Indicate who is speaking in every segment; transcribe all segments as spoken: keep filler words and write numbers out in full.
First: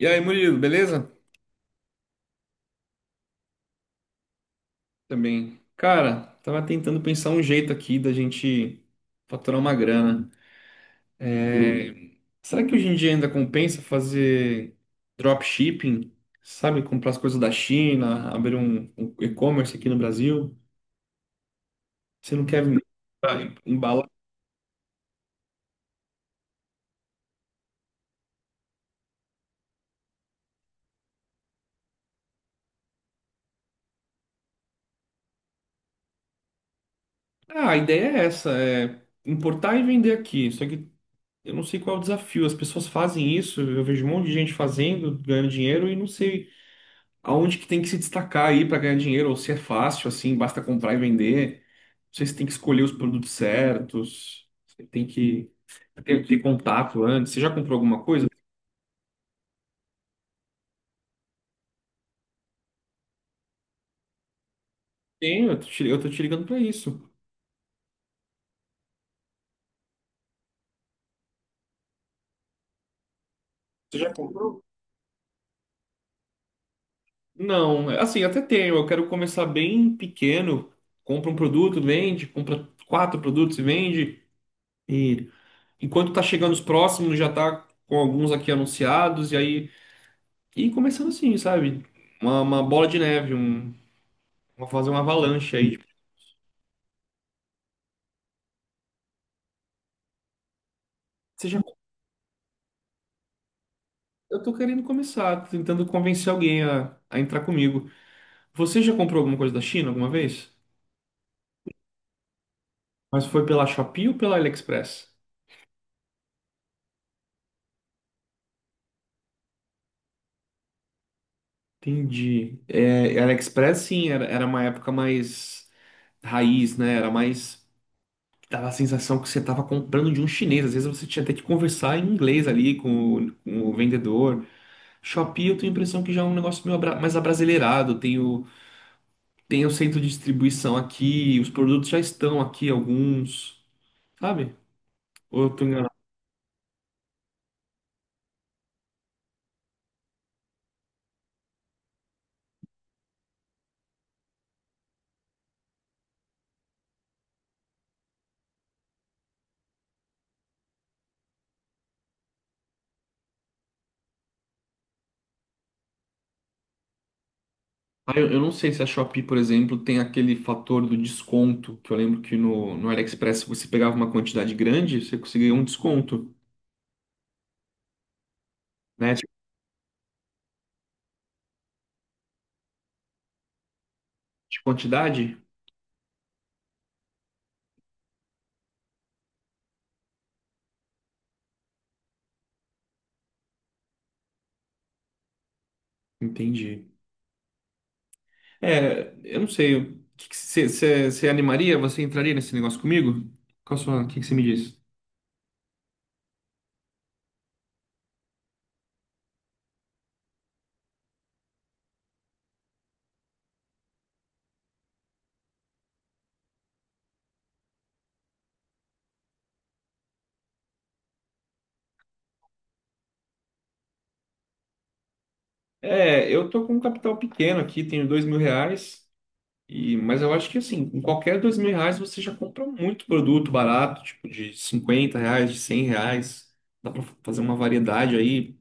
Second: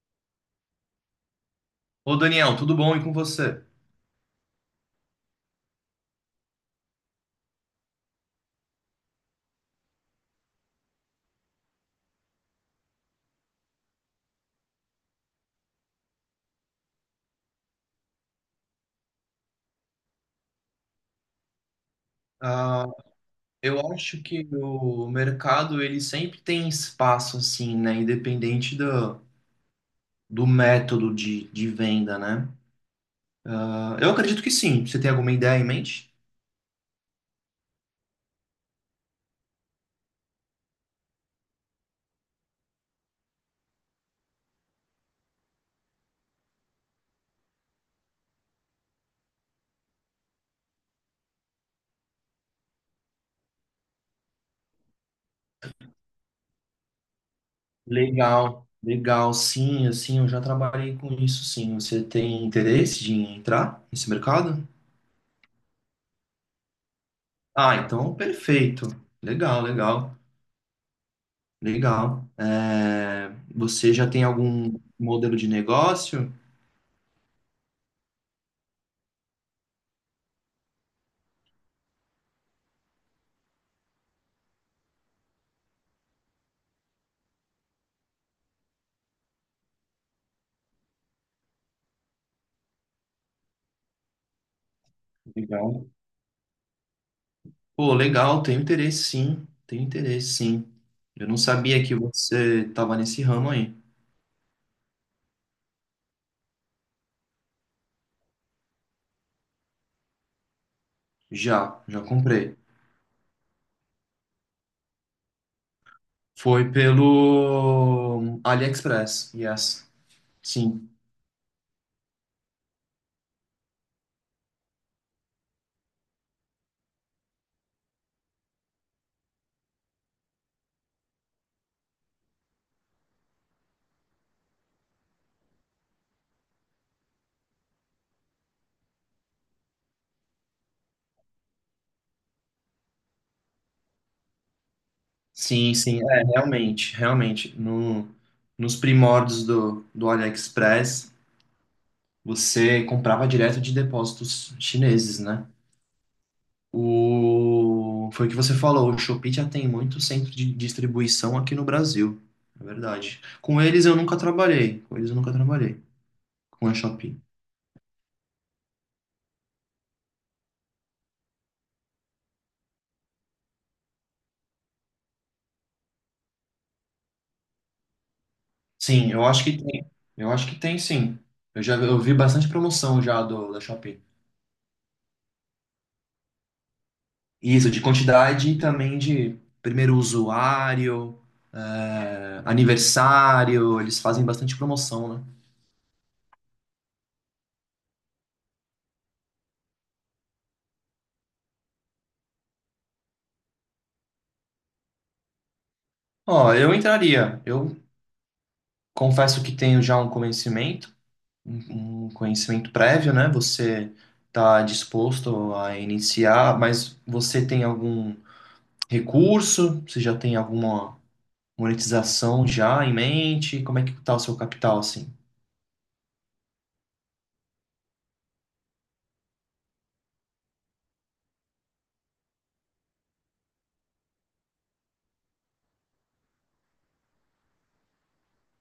Speaker 1: E aí, Murilo, beleza?
Speaker 2: Ô Daniel, tudo bom e com você?
Speaker 1: Também. Cara, tava tentando pensar um jeito aqui da gente faturar uma grana. É, Será que hoje em dia ainda compensa fazer dropshipping? Sabe, comprar as coisas da China, abrir um, um e-commerce aqui no Brasil? Você não quer
Speaker 2: Ah,
Speaker 1: ah,
Speaker 2: eu
Speaker 1: embalar?
Speaker 2: acho que o mercado ele sempre tem espaço assim, né? Independente do, do método de, de venda, né? Ah, eu acredito que sim. Você tem alguma ideia em mente?
Speaker 1: Ah, a ideia é essa, é importar e vender aqui. Só que eu não sei qual é o desafio. As pessoas fazem isso, eu vejo um monte de gente fazendo, ganhando dinheiro e não sei aonde que tem que se destacar aí para ganhar dinheiro, ou se é fácil, assim, basta comprar e vender. Não sei se tem que escolher os produtos certos, você tem que ter, ter contato antes. Você já comprou alguma coisa?
Speaker 2: Legal, legal, sim, assim, eu já trabalhei com isso, sim. Você tem interesse de entrar nesse mercado?
Speaker 1: Tenho, eu tô te, eu tô te ligando para isso.
Speaker 2: Ah, então perfeito. Legal, legal, legal. É, você
Speaker 1: Você
Speaker 2: já
Speaker 1: já
Speaker 2: tem
Speaker 1: comprou?
Speaker 2: algum modelo de negócio?
Speaker 1: Não, é, assim, até tenho. Eu quero começar bem pequeno. Compra um produto, vende, compra quatro produtos e vende. E enquanto tá chegando os próximos, já tá com alguns aqui anunciados, e aí. E começando assim, sabe? Uma, uma bola de neve, um vou fazer uma avalanche aí. Tipo,
Speaker 2: Legal. Pô, legal, tenho interesse sim, tenho interesse sim. Eu não
Speaker 1: você já...
Speaker 2: sabia que você tava nesse ramo aí.
Speaker 1: Eu tô querendo começar, tô tentando convencer alguém a, a entrar comigo. Você já comprou alguma coisa da China alguma vez?
Speaker 2: Já, já comprei.
Speaker 1: Mas foi pela Shopee ou pela AliExpress?
Speaker 2: Foi pelo AliExpress, yes. Sim,
Speaker 1: Entendi. É, AliExpress, sim, era, era uma época mais raiz, né? Era mais. Dava a sensação que você estava comprando de um chinês. Às vezes você tinha até que conversar em inglês ali com o, com o vendedor. Shopee, eu tenho a impressão que já é um negócio meio abra- mais abrasileirado. Tem o, tem o centro de distribuição aqui, os produtos já estão aqui, alguns, sabe? Ou eu tô
Speaker 2: sim,
Speaker 1: enganado?
Speaker 2: sim, é, realmente, realmente. No, Nos primórdios do, do AliExpress, você comprava direto de depósitos chineses, né? O... Foi o que você falou, o Shopee já tem muito centro de distribuição aqui no Brasil, é verdade. Com eles eu nunca trabalhei, com eles eu nunca trabalhei, com a Shopee.
Speaker 1: Ah, eu, eu não sei se a Shopee, por exemplo, tem aquele fator do desconto, que eu lembro que no, no AliExpress se você pegava uma quantidade grande, você conseguia um desconto,
Speaker 2: Sim,
Speaker 1: né?
Speaker 2: eu
Speaker 1: Tipo.
Speaker 2: acho que tem, eu acho que tem sim. Eu já eu vi bastante promoção já do, da Shopee.
Speaker 1: De quantidade?
Speaker 2: Isso, de quantidade e também de primeiro usuário, eh, aniversário, eles fazem bastante promoção, né?
Speaker 1: Entendi. É, eu não sei. O que que Você você- você animaria? Você entraria nesse negócio comigo? Qual a sua, o que que você me diz?
Speaker 2: Ó, eu entraria, eu confesso que tenho já um conhecimento um um conhecimento prévio, né? Você está disposto a iniciar, mas você tem algum recurso? Você já tem alguma monetização já em mente? Como é que está o seu capital, assim?
Speaker 1: É, eu tô com um capital pequeno aqui, tenho dois mil reais. E, mas eu acho que assim, com qualquer dois mil reais você já compra muito produto barato, tipo de cinquenta reais, de cem reais. Dá pra fazer uma variedade aí.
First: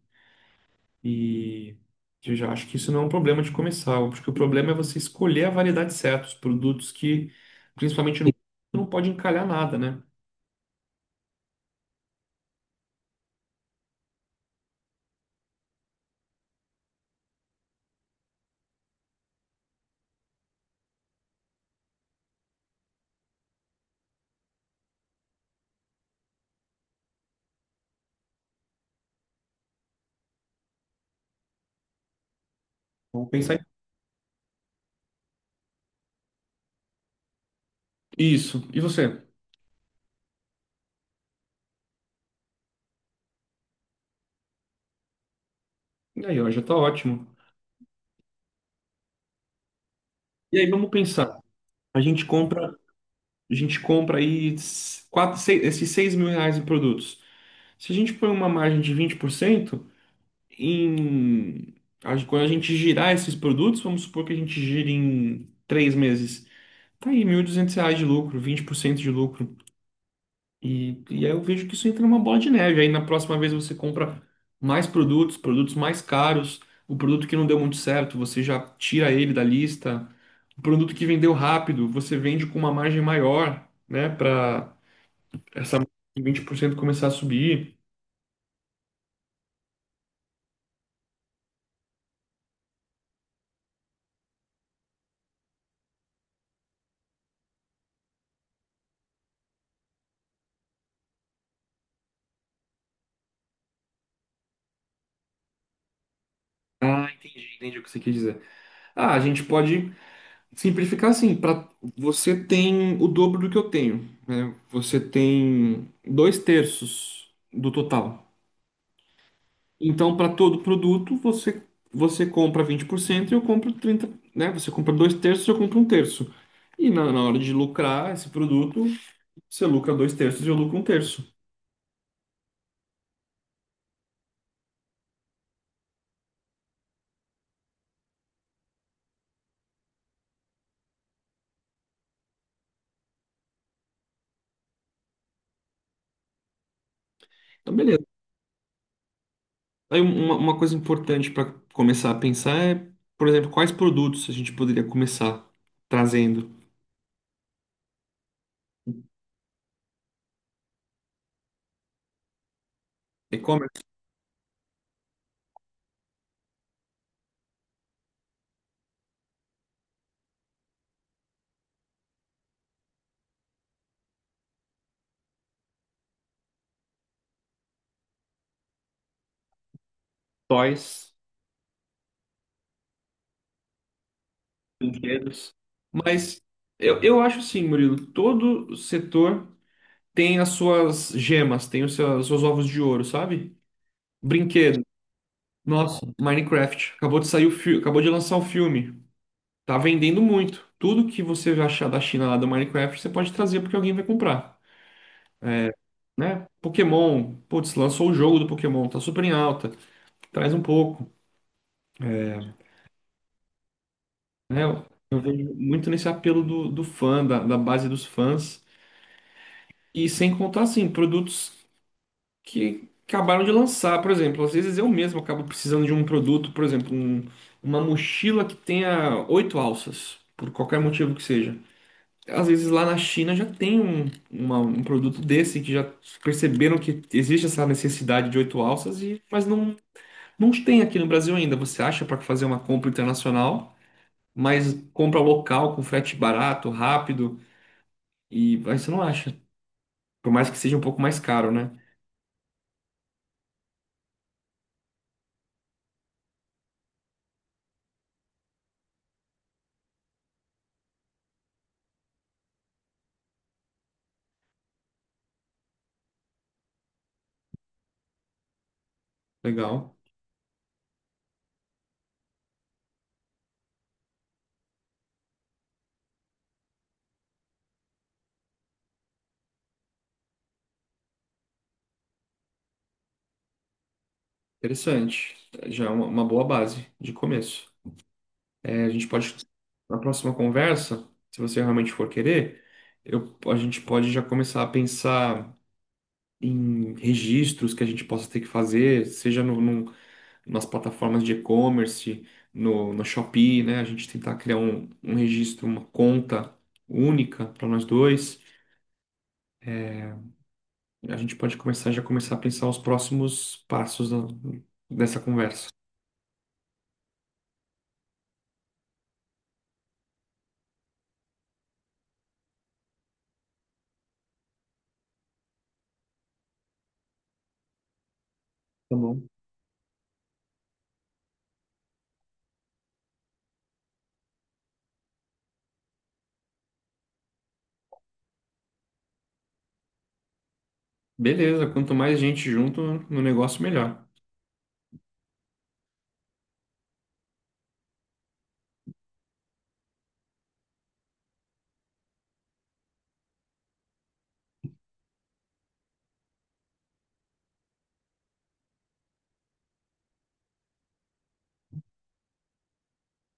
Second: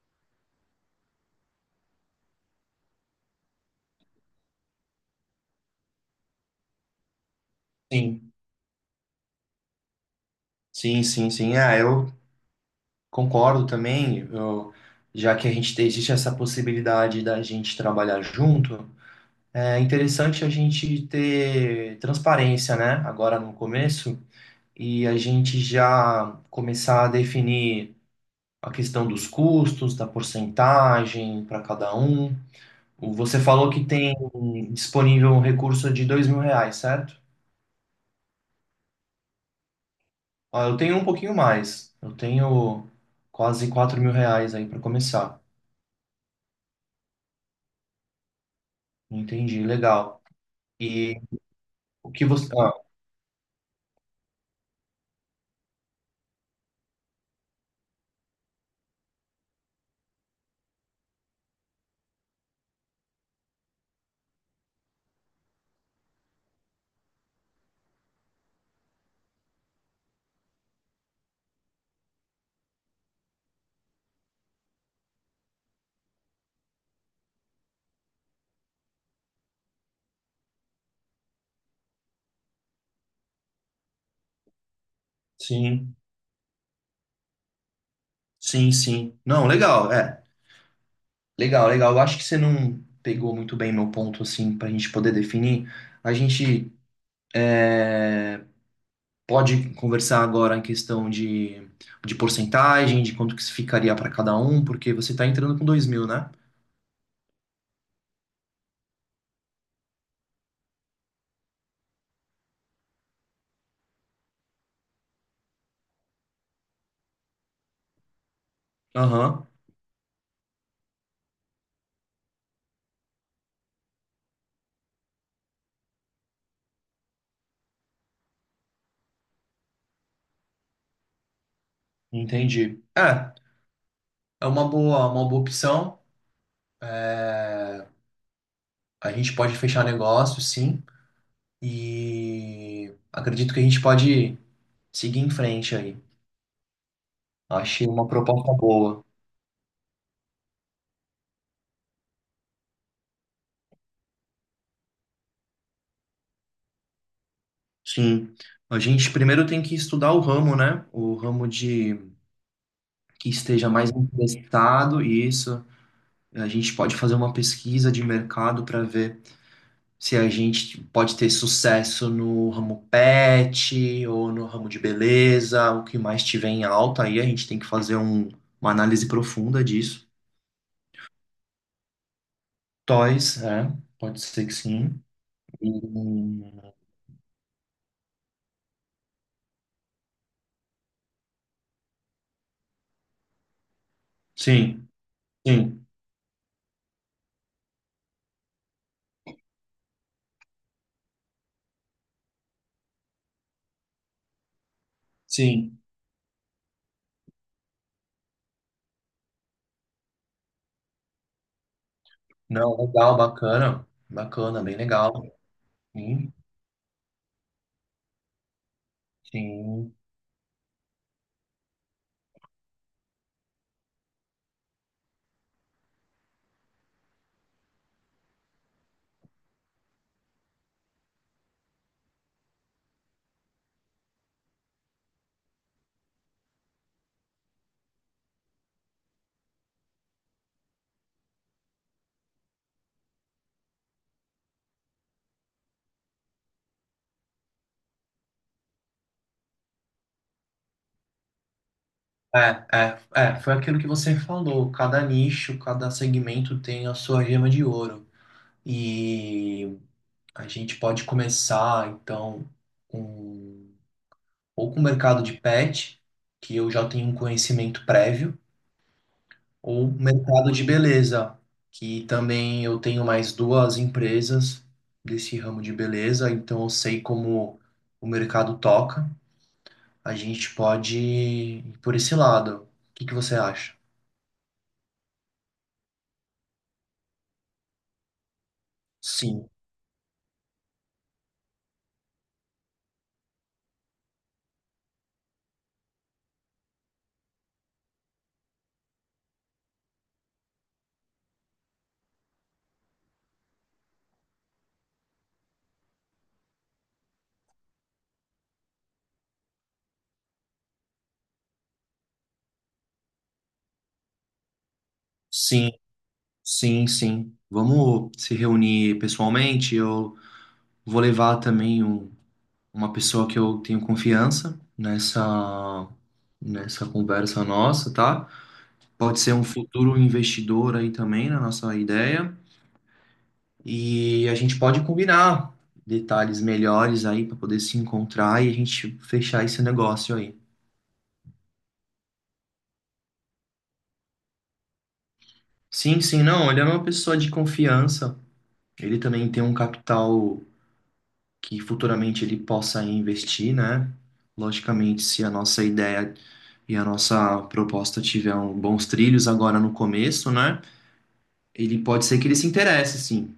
Speaker 1: E eu já acho que isso não é um problema de começar. Eu acho que o problema é você escolher a variedade certa, os produtos que, principalmente no,
Speaker 2: Sim.
Speaker 1: não pode encalhar nada, né?
Speaker 2: Sim, sim, sim. É, eu concordo também. Eu, já que a gente tem, existe essa possibilidade da gente trabalhar junto, é interessante a gente ter transparência, né? Agora no começo. E a gente já começar a definir a questão dos custos, da porcentagem para cada um. O-
Speaker 1: Vamos
Speaker 2: Você
Speaker 1: pensar em
Speaker 2: falou que tem disponível um recurso de dois mil reais, certo?
Speaker 1: isso. E você?
Speaker 2: Ó, eu tenho um pouquinho mais. Eu tenho quase quatro mil reais aí para começar.
Speaker 1: E aí, ó, já tá ótimo.
Speaker 2: Entendi, legal.
Speaker 1: E aí, vamos
Speaker 2: E
Speaker 1: pensar. A
Speaker 2: o
Speaker 1: gente
Speaker 2: que você.
Speaker 1: compra,
Speaker 2: Ah,
Speaker 1: a gente compra aí s- quatro, seis, esses seis mil reais em produtos. Se a gente põe uma margem de vinte por cento em a quando a gente girar esses produtos, vamos supor que a gente gire em três meses. Tá aí, mil e duzentos reais de lucro, vinte por cento de lucro. E, e aí eu vejo que isso entra numa bola de neve. Aí na próxima vez você compra mais produtos, produtos mais caros, o produto que não deu muito certo, você já tira ele da lista. O produto que vendeu rápido, você vende com uma margem maior, né, para
Speaker 2: sim,
Speaker 1: vinte por cento começar a subir.
Speaker 2: sim, sim. Não, legal, é. Legal, legal. Eu acho que você não pegou muito bem meu ponto, assim, para a gente poder definir. A gente é, Pode conversar agora em questão de, de porcentagem, de quanto que se ficaria para cada um, porque você está entrando com dois mil, né?
Speaker 1: Ah, entendi, entendi o que você quis dizer. Ah, a gente pode simplificar assim, para você tem o dobro do que eu tenho, né? Você tem dois terços do total.
Speaker 2: Aham,
Speaker 1: Então, para todo produto, você, você compra vinte por cento e eu compro trinta por cento, né? Você compra dois terços e eu compro um terço. E na, na hora de lucrar esse produto, você lucra dois terços e eu lucro um terço.
Speaker 2: entendi. É, é uma boa, uma boa opção. É, a gente pode fechar negócio, sim, e acredito que a gente pode seguir em frente aí.
Speaker 1: Então,
Speaker 2: Achei
Speaker 1: beleza.
Speaker 2: uma proposta boa.
Speaker 1: Aí uma, uma coisa importante para começar a pensar é, por exemplo, quais produtos a gente poderia começar trazendo?
Speaker 2: Sim. A gente primeiro tem que estudar o ramo, né? O ramo de que esteja
Speaker 1: E-commerce,
Speaker 2: mais interessado, isso. A gente pode fazer uma pesquisa de mercado para ver se a gente pode ter sucesso no ramo pet ou no ramo de beleza, o que mais tiver em alta. Aí a gente tem que fazer um- uma análise profunda disso.
Speaker 1: toys.
Speaker 2: Toys, é, pode ser que sim.
Speaker 1: Brinquedos. Mas
Speaker 2: Hum,
Speaker 1: eu, eu acho assim, Murilo, todo setor tem as suas gemas, tem os seus, os seus ovos de ouro, sabe? Brinquedo.
Speaker 2: sim, sim,
Speaker 1: Nossa, Minecraft. Acabou de sair o filme, acabou de lançar o filme. Tá vendendo muito. Tudo que você achar da China lá do Minecraft, você pode trazer porque alguém vai comprar,
Speaker 2: sim.
Speaker 1: né? Pokémon, putz, lançou o jogo do Pokémon, tá super em alta. Traz um pouco,
Speaker 2: Não, legal, bacana,
Speaker 1: né?
Speaker 2: bacana, bem legal.
Speaker 1: Eu vejo muito nesse
Speaker 2: Sim,
Speaker 1: apelo do, do fã, da, da base dos fãs.
Speaker 2: sim.
Speaker 1: E sem contar, assim, produtos que acabaram de lançar. Por exemplo, às vezes eu mesmo acabo precisando de um produto, por exemplo, um- uma mochila que tenha oito alças, por qualquer motivo que seja. Às vezes lá na China já tem um, uma- um produto desse que já perceberam que existe essa necessidade de oito alças, e, mas não, não tem aqui no Brasil ainda. Você acha para fazer uma compra internacional, mas compra local com frete barato, rápido, e aí você não acha. Por mais que seja um pouco mais caro, né?
Speaker 2: É, é, É, foi aquilo que você falou. Cada nicho, cada segmento tem a sua gema de ouro. E a gente pode começar, então, com, ou com o mercado de pet, que eu já tenho um conhecimento prévio, ou um
Speaker 1: Legal.
Speaker 2: mercado de beleza, que também eu tenho mais duas empresas desse ramo de beleza, então eu sei como o mercado toca. A gente pode ir por esse lado. O que que você acha?
Speaker 1: Interessante. Já é uma uma boa base de começo. É, a gente pode,
Speaker 2: Sim,
Speaker 1: na próxima conversa, se você realmente for querer, eu, a gente pode já começar a pensar em registros que a gente possa ter que fazer, seja no, num- nas plataformas de e-commerce, no, no Shopee, né? A gente tentar criar um, um registro, uma conta única para nós dois. A gente pode começar já começar a pensar os próximos passos da- dessa conversa.
Speaker 2: sim, sim, sim. Vamos se reunir pessoalmente. Eu vou levar também um uma pessoa que eu tenho confiança nessa nessa conversa nossa, tá?
Speaker 1: Tá
Speaker 2: Pode
Speaker 1: bom.
Speaker 2: ser um futuro investidor aí também na nossa ideia e a gente pode combinar detalhes melhores aí para poder se encontrar e a gente fechar esse negócio aí.
Speaker 1: Beleza, quanto mais gente junto no negócio, melhor.
Speaker 2: Sim, sim, não, ele é uma pessoa de confiança. Ele também tem um capital que futuramente ele possa investir, né? Logicamente, se a nossa ideia e a nossa proposta tiver um- bons trilhos agora no começo, né? Ele Pode ser que ele se interesse, sim.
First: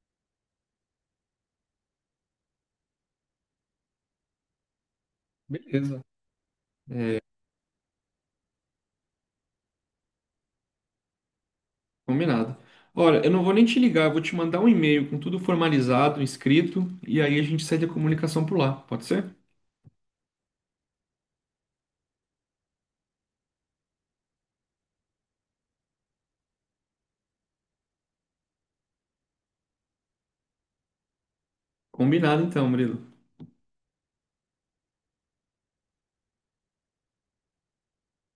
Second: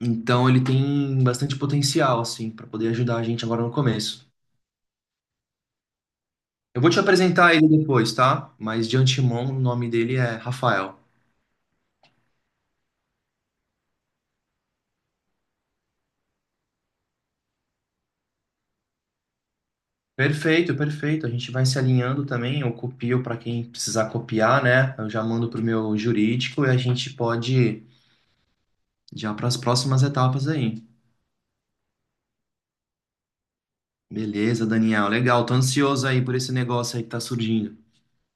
Speaker 2: Então ele tem bastante potencial, assim, para poder ajudar a gente agora no começo.
Speaker 1: Beleza.
Speaker 2: Eu vou te apresentar ele depois, tá? Mas de antemão, o nome dele é Rafael.
Speaker 1: Combinado. Olha, eu não vou nem te ligar, eu vou te mandar um e-mail com tudo formalizado, inscrito, e aí a gente segue a comunicação por lá, pode ser?
Speaker 2: Perfeito, perfeito. A gente vai se alinhando também. Eu copio para quem precisar copiar, né? Eu já mando pro meu jurídico e a gente pode já para as próximas etapas aí.
Speaker 1: Combinado então, Murilo.
Speaker 2: Beleza, Daniel. Legal. Tô ansioso aí por esse negócio aí que tá surgindo.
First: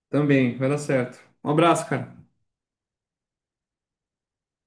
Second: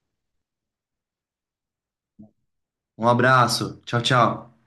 Speaker 1: Também, vai dar certo. Um abraço, cara.
Speaker 2: Um abraço. Tchau, tchau.